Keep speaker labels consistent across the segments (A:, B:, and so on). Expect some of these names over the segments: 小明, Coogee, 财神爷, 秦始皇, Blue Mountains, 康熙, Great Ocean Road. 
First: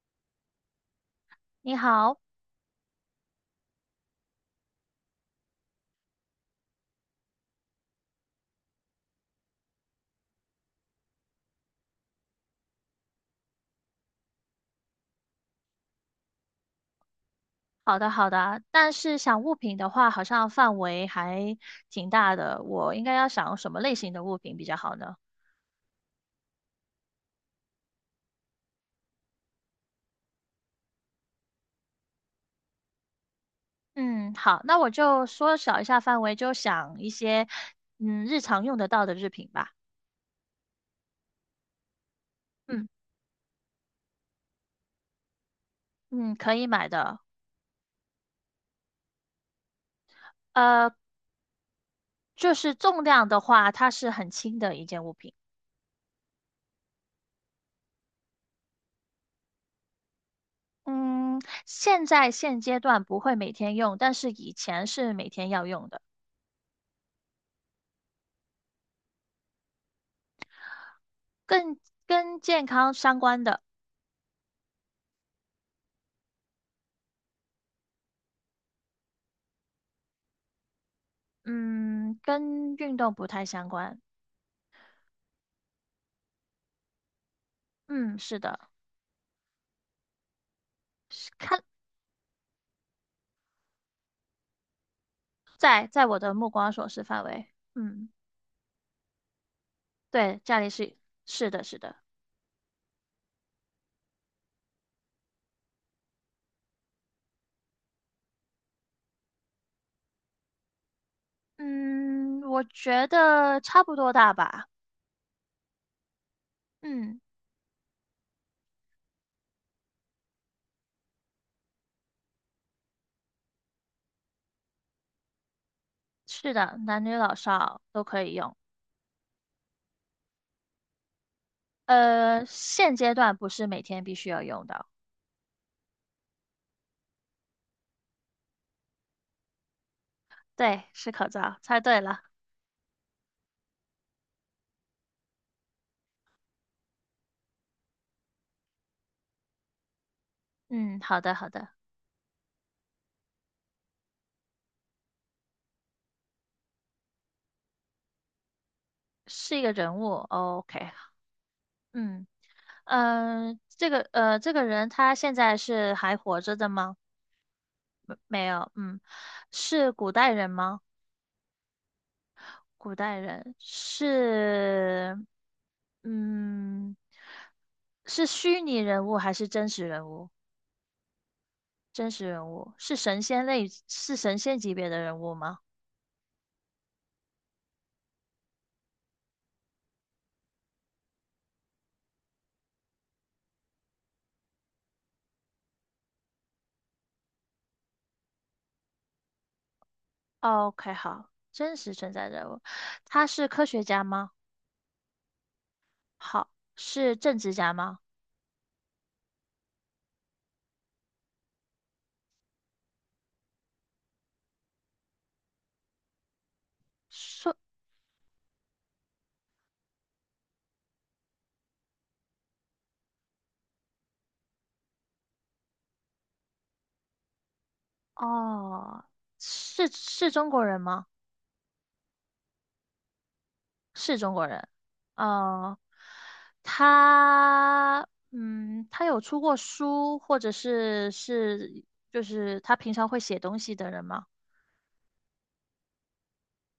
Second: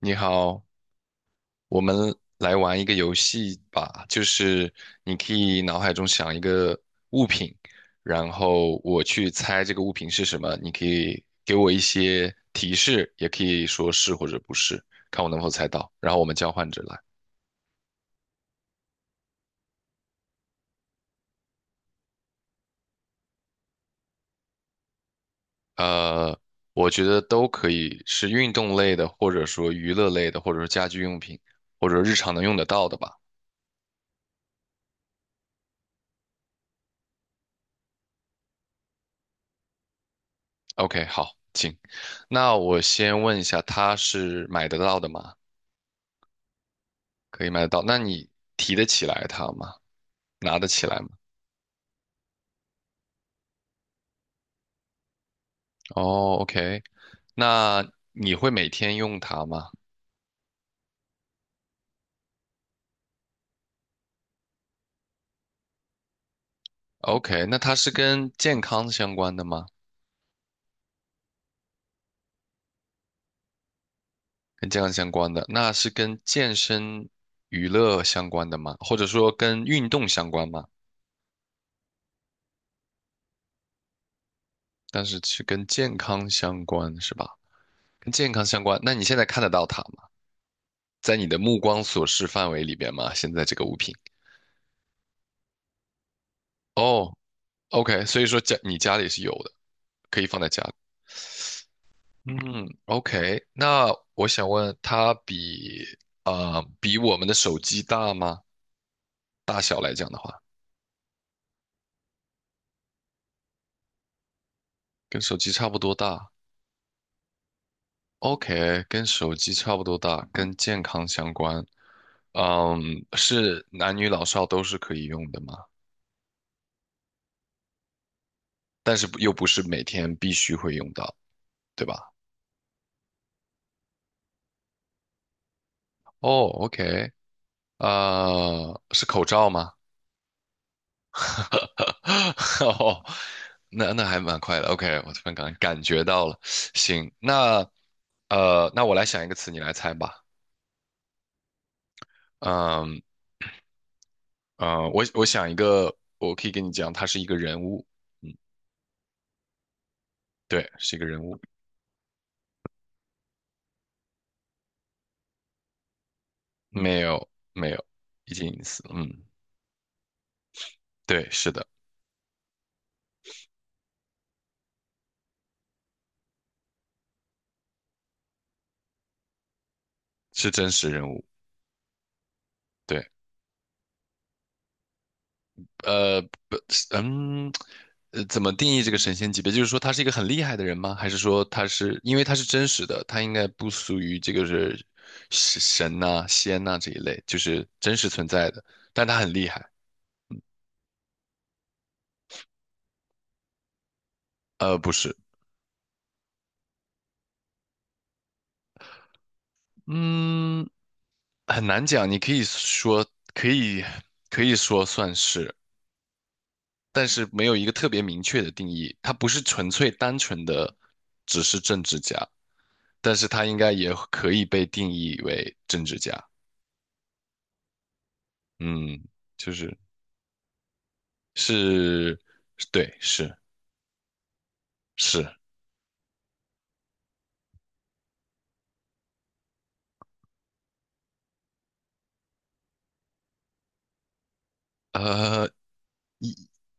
A: 你好，
B: 你
A: 我们
B: 好。
A: 来玩一个游戏吧，就是你可以脑海中想一个物品，然后我去猜这个物品是什么，你可以给我一些提示，也可以说是或者不是，看我能否猜到，然后我们交换着来。
B: 好的好的，但是想物品的话，好像范围还挺大的，我应该要想什么类型的物品比较好呢？
A: 呃，我觉得都可以，是运动类的，或者说娱乐类的，或者说家居用品，或者日常能用得到的吧。
B: 嗯，好，那我就缩小一下范围，就想一些日常用得到的日品吧。
A: OK，好，请。那我
B: 嗯
A: 先问一下，它是买得到的吗？
B: 嗯，可以买的。
A: 可以买得到。那你提得起来它吗？拿得起
B: 呃，
A: 来吗？
B: 就是重量的话，它是很轻的一件物品。
A: 哦，OK，那你会每天用它吗
B: 嗯，现阶段不会每天用，但是以前是每天要用的。
A: ？OK，那它是跟健康相关的吗？
B: 更跟健康相关的。
A: 跟健康相关的，那是跟健身、娱乐相关的吗？或者说跟运动相关吗？
B: 嗯，跟运动不太相关。
A: 但是是跟健康相关是吧？跟
B: 嗯，
A: 健
B: 是
A: 康相
B: 的。
A: 关，那你现在看得到它吗？在你的目
B: 看
A: 光所视范围里边吗？现在这个物品？
B: 在我的目光所视
A: 哦
B: 范围。
A: ，OK，
B: 嗯，
A: 所以说家你家里是有的，可以放
B: 对，
A: 在
B: 家
A: 家
B: 里
A: 里。
B: 是是的。
A: 嗯，OK，那我想问，它比比我们的手机大吗？大小来讲的话，
B: 嗯，我觉得差不多大吧。
A: 跟手机差不多大。
B: 嗯，
A: OK，跟手机差不多大，跟健康相关。嗯，是男女老少都是可以用的吗？
B: 是的，男女老少都可以用。
A: 但是不又不是每天必须会用到，对吧？
B: 现阶段不是每天必须要用到。
A: 哦，OK，是口罩吗？
B: 对，是口 罩，猜对了。
A: 哦，那那还蛮快的。OK，我突然感觉到了。行，那那我来想一个词，你来猜吧。
B: 嗯，好的，好的。
A: 嗯我想一个，我可以跟你讲，他是一个人物，
B: 是一个人物。哦，
A: 对，
B: OK。
A: 是一个人物，
B: 嗯这个人他现在是还活着的吗？
A: 没有没有，
B: 没
A: 已经
B: 没
A: 隐
B: 有，
A: 私了，
B: 嗯。
A: 嗯，
B: 是古代人吗？
A: 对，是的，
B: 古代人是。嗯，是虚拟人物还是真实人物？
A: 是真实人物，
B: 真实人物是
A: 对，
B: 神仙类，是神仙级别的人物吗
A: 呃，不，嗯，怎么定义这个神仙级别？就是说他是一个很厉害的人吗？还是说他是因为他是真实的，他应该不属于这个是神呐、仙呐、这一类，就是真实存在的，但他很厉害。
B: ？OK，好，真实存在人物。他是科学家吗？
A: 不是，
B: 好，是政治家吗？
A: 嗯。很难讲，你可以说可以可以说算是，但是没有
B: 是。
A: 一个特别明确的定义。他不是纯粹单纯的只是政治家，但是他应该也可以被定义为政治家。嗯，
B: 哦，
A: 就是
B: 是是中国人吗？
A: 是，对，是
B: 是中国人。
A: 是，
B: 呃，他，他有出过书，或者是就是他平常会写东西的人吗？
A: 呃，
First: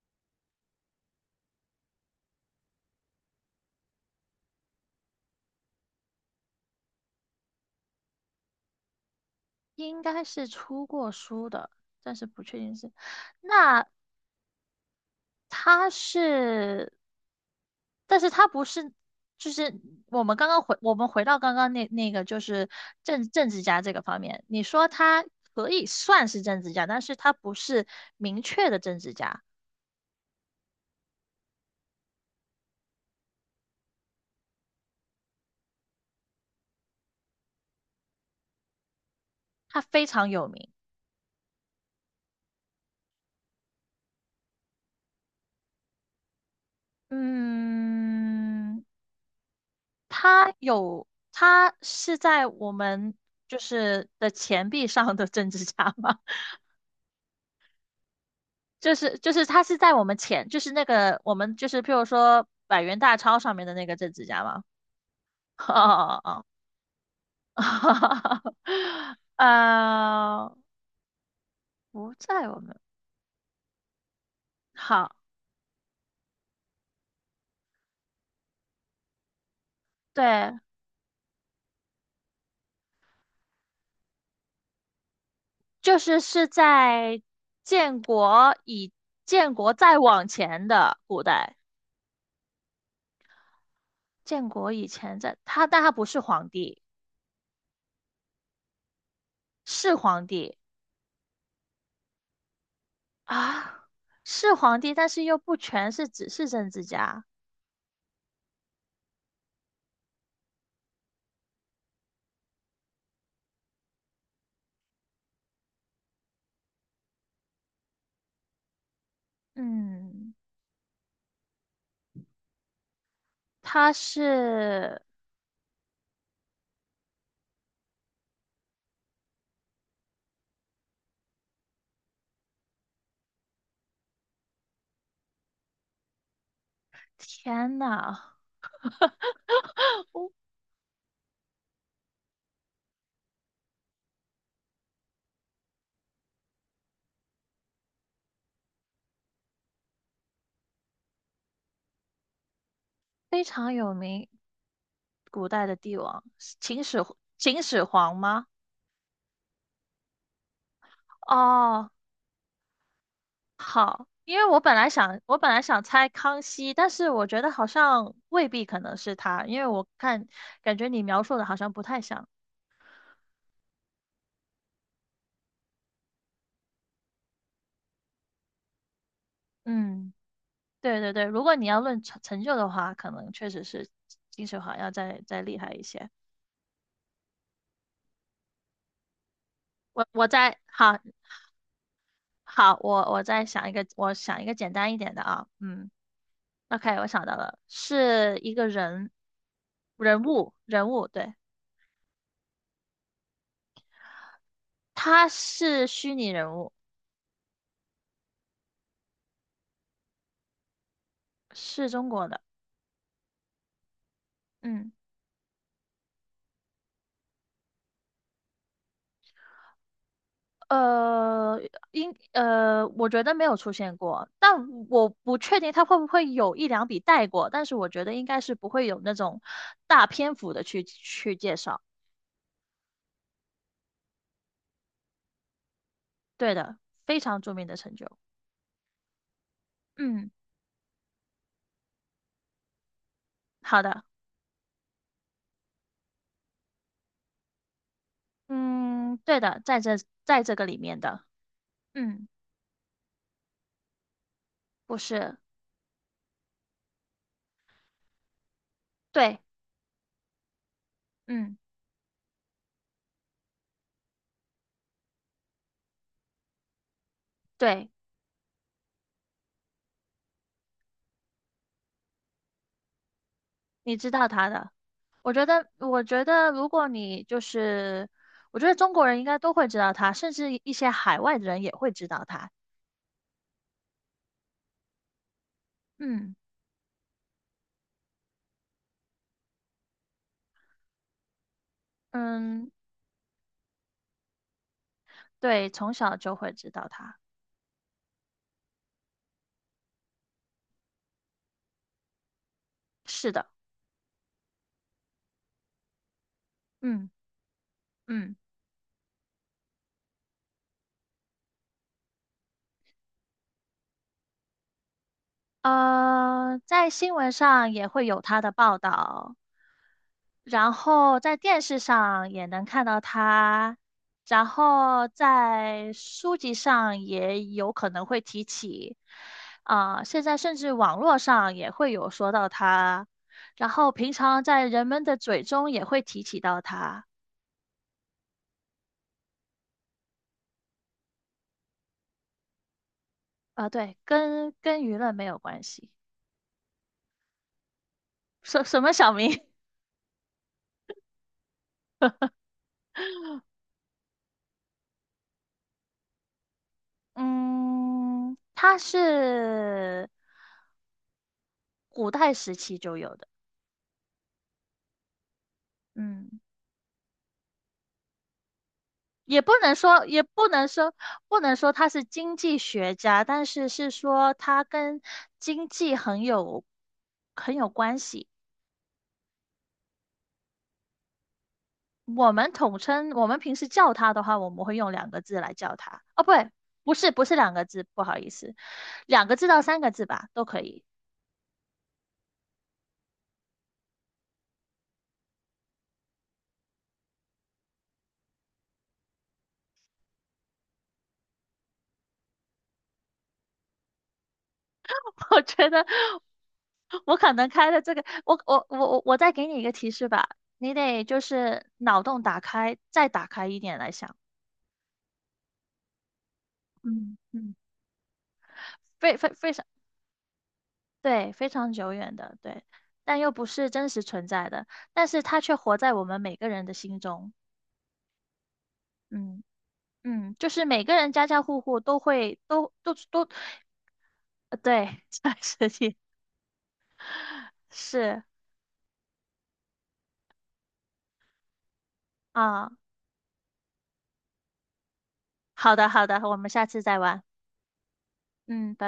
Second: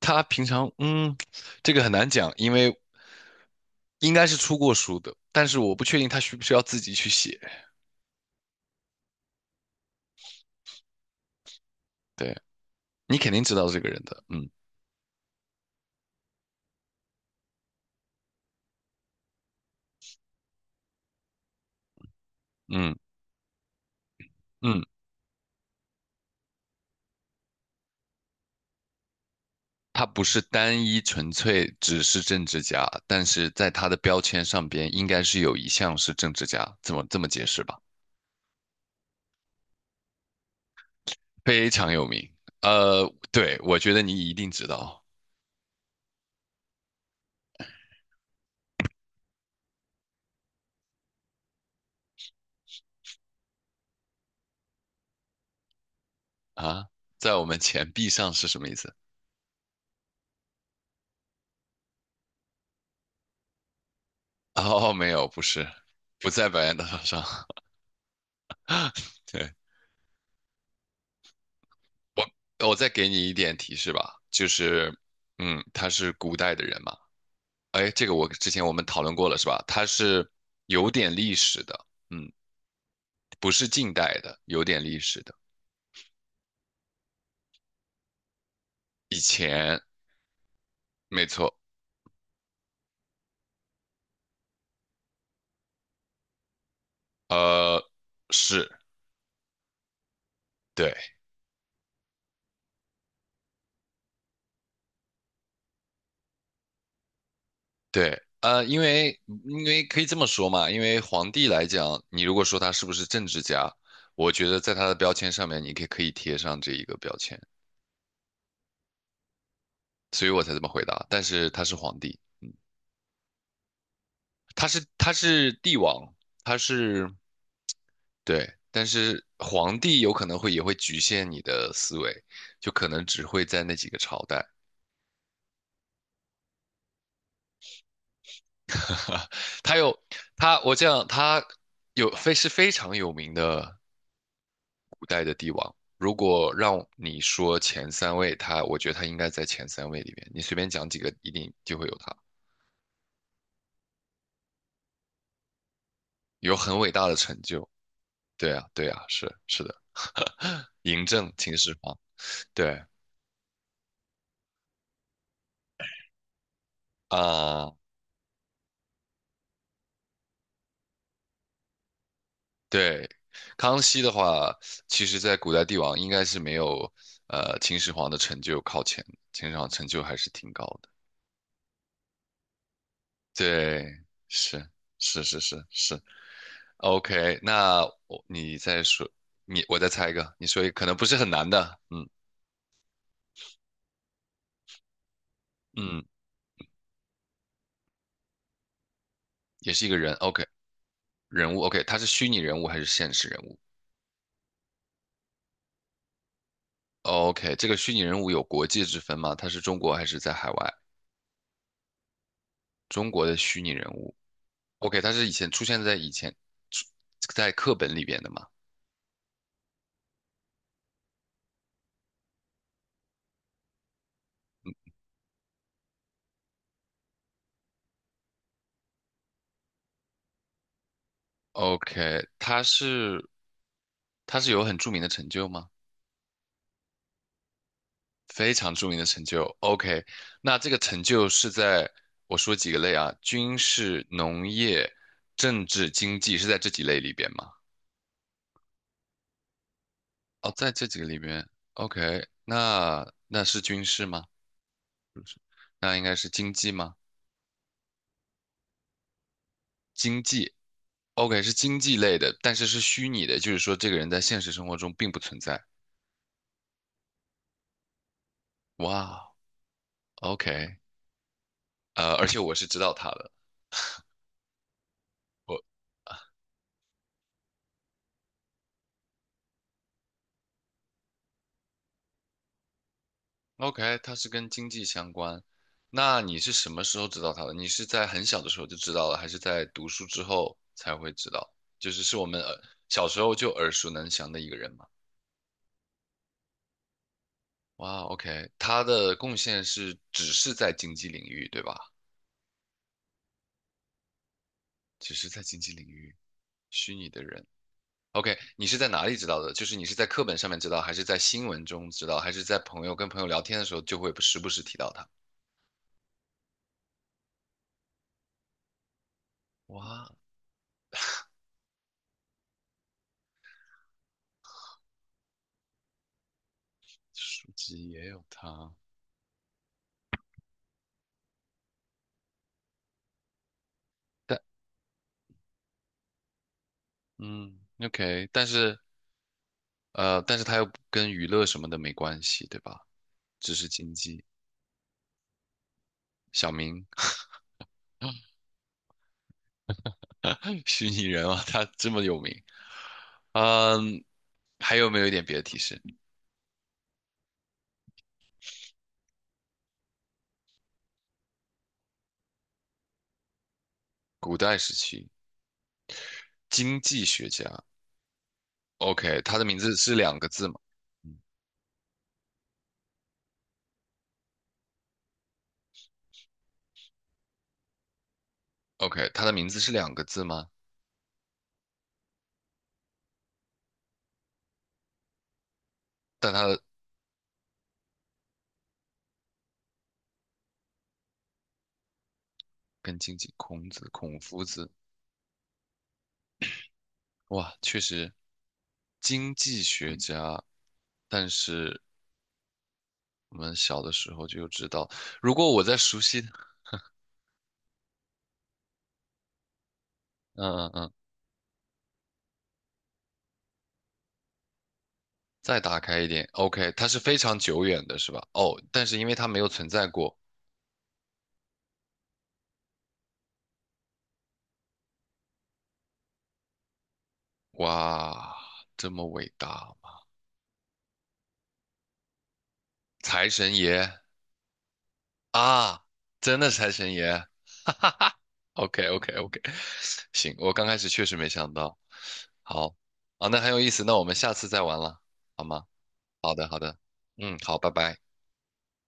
A: 他平常这个很难讲，因为应该是出过书的，但是我不确定他需不需要自己去写。
B: 应该是出过书的，但是
A: 对，
B: 不确定是。
A: 你肯定知道这
B: 那
A: 个人的，
B: 他是，但是他不是，就是我们回到刚刚那个就是
A: 嗯
B: 政治家这个方面，你
A: 嗯。
B: 说他可以算是政治家，但是他不是明确的政治家。
A: 他不是单一纯粹只是政治家，但是在他的标签上边应该是有一项是政治家，这么这么解释吧？
B: 他非常有名。
A: 非常有名。对，我觉得你一定知道
B: 嗯，他有，他是在我们就是的钱币上的政治家吗？
A: 啊，在我们钱币上是什么意思？
B: 就是他是在我们钱，就是那个我们就是譬如说百元大钞上面的那个政治家吗？
A: 哦，没有，不 是，
B: 哦
A: 不
B: 哦
A: 在白洋淀上。
B: 哦，
A: 对，
B: 呃，不在我
A: 我
B: 们。
A: 再给你一点提示吧，就是，
B: 好，
A: 嗯，他是古代的人嘛。哎，这个我之前我们讨论过了是吧？他是
B: 对，
A: 有点历史的。嗯。不是近代的，有点历史的。
B: 就是是在建国以
A: 以
B: 建国
A: 前，
B: 再往前的古
A: 没错，
B: 代，建国以前在他，但他不是皇帝。
A: 呃，是，
B: 是皇帝
A: 对
B: 啊，是皇帝，但是又不全是只是政治家。
A: 对，因为因为可以这么说嘛，因为皇帝来讲，你如果说他是不是政治家，我觉得在他的标签上面，你可以贴上这一个标签，所以
B: 嗯，
A: 我才这么回答。但是他是皇帝，
B: 他是，
A: 他是帝王，他是对，但是皇帝有可能会也会局限你的思维，就可能只会在那几个朝代。
B: 天呐，
A: 他有他，我这样，他有非常有名的古代的帝王。如果让你说前三位，他我觉得他应该在前三位里面。你随便讲几个，一定就会有他，
B: 非常有名，古代的帝王。
A: 有很
B: 秦
A: 伟
B: 始
A: 大的成
B: 秦
A: 就。
B: 始皇吗？
A: 对啊，对啊，是是的，嬴政、秦始
B: 哦，
A: 皇，对
B: 好，因为我本来想猜康熙，但是我觉得好
A: 啊，
B: 像未必可能是他，因为感觉你描述的好像不太像。
A: 对。康熙的话，其实在古代帝王应该是没有秦始皇的成就靠前，秦始皇成就
B: 嗯。
A: 还是挺高的。
B: 对对对，如果你要论成就的话，可能确实
A: 对，
B: 是金秀
A: 是
B: 华要
A: 是
B: 再
A: 是
B: 再厉
A: 是
B: 害一
A: 是
B: 些。
A: ，OK，那我你再说，你我再
B: 我
A: 猜一
B: 我
A: 个，你
B: 再
A: 说一个可能
B: 好
A: 不是很难的，
B: 好，我再想一个，我想一个简单一点的啊。嗯
A: 嗯，
B: ，OK，我想到了，是一个
A: 也是一个人
B: 人
A: ，OK，
B: 物。人物，对。
A: 人物，OK，他是虚拟人物还是现实人物
B: 他是虚拟人物。
A: ？OK，这个虚拟人物有国界之分吗？他是中国还是在海外？
B: 是中国的。
A: 中国的虚拟人物
B: 嗯。
A: ，OK，他是以前出现在以前出在课本里边的吗
B: 呃，我觉得没有出现过，但我不确定他会不会有一两笔带过，但是我觉得应该是不会有那种大篇幅的去介绍。
A: ？OK，他是有很著名的成就吗？
B: 对的，非常著名的成就。
A: 非常著名的成就。OK，
B: 嗯，
A: 那这个成就是在我说几个类啊，军
B: 好的。
A: 事、农业、政治、经济是在这几类里边吗？
B: 嗯，对的，在在
A: 哦，
B: 这个
A: 在
B: 里
A: 这几
B: 面
A: 个里
B: 的。
A: 边。OK，
B: 嗯，
A: 那那是军事吗？
B: 不是。
A: 那应该是经济吗？
B: 对。
A: 经济，OK，是
B: 嗯，
A: 经济类的，但是是虚拟的，就是说这个人在现实生活中并不存在。
B: 对。
A: 哇，OK，而且我是知道他的，
B: 你知道他的。我觉
A: 我。
B: 得，我觉得如果你就是，我觉得中国人应该都会知道他，甚至一些海外的人也会知道他。
A: OK，它是跟经济相关。那
B: 嗯。
A: 你是什么时候知道它的？你是在很小的时候就知道了，还是在读书之后才会知道？就是是我们
B: 嗯，
A: 小时候就耳熟能详的一个人嘛。
B: 对，从小就会知道他。
A: 哇，OK，他的贡献是只是在经济领域，对吧？
B: 是的。
A: 只是在经济领域，虚拟
B: 嗯
A: 的人。
B: 嗯。
A: OK，你是在哪里知道的？就是你是在课本上面知道，还是在新闻中知道，还是在朋友跟朋友聊天的时候就会时不时提到他？
B: 呃，在新闻上也会有他的报道，
A: 哇，
B: 然后在电视上也能看到他，然后在书籍上也
A: 书
B: 有
A: 籍
B: 可
A: 也
B: 能会
A: 有
B: 提
A: 他。
B: 起，啊、现在甚至网络上也会有说到他，然后平常在人们的嘴中也会提起到他。
A: 嗯，OK，但是但是它又跟娱乐什么的没关系，对吧？只是
B: 啊、
A: 经
B: 对，
A: 济。
B: 跟跟舆论没有关系。
A: 小明，
B: 什么小明？
A: 虚拟人啊，他这么有名。嗯，还有没有一点别的提示？
B: 嗯，他是古代时期就有的。
A: 古代时期
B: 嗯，
A: 经济学家，OK，他
B: 也
A: 的
B: 不
A: 名
B: 能
A: 字是
B: 说，
A: 两
B: 也
A: 个字
B: 不
A: 吗
B: 能说，不能说他是经济学家，但是是说他跟经济很有关系。
A: ？OK，他的名字是两个字吗？
B: 我们统称，我们平时叫他的话，我们会用两个字来叫他。哦，
A: 但
B: 不
A: 他
B: 对，
A: 的
B: 不是，不是两个字，不好意思，两个字到三个字吧，都可以。
A: 跟经济，孔子、孔夫子，哇，确实经济学家，但是我们小的时候就知道，如
B: 我
A: 果我
B: 觉
A: 在
B: 得
A: 熟悉，
B: 我可能开的这个，我再给你一个提示吧，
A: 嗯嗯
B: 你
A: 嗯，
B: 得就是脑洞打开，再打开一点来想。
A: 再打开一点，OK，它是非
B: 嗯
A: 常
B: 嗯，
A: 久远的，是吧？哦，但是因为它没有
B: 非常
A: 存在过，
B: 对，非常久远的，对，但又不是真实存在的，但是它却活在我们每个人的心中。
A: 哇，这么伟
B: 嗯
A: 大吗？
B: 嗯，就是每个人家家户户都会都都
A: 财
B: 都。
A: 神爷
B: 呃对，这个事
A: 啊，
B: 情
A: 真的财神爷
B: 是
A: ，OK OK OK，行，我刚开始确实没想到，
B: 啊。
A: 好，啊，那很有意思，那我们下次再玩了，好吗？
B: 好的好的，
A: 好
B: 我
A: 的
B: 们
A: 好
B: 下
A: 的，
B: 次再玩。
A: 嗯，好，拜拜。
B: 嗯，拜拜。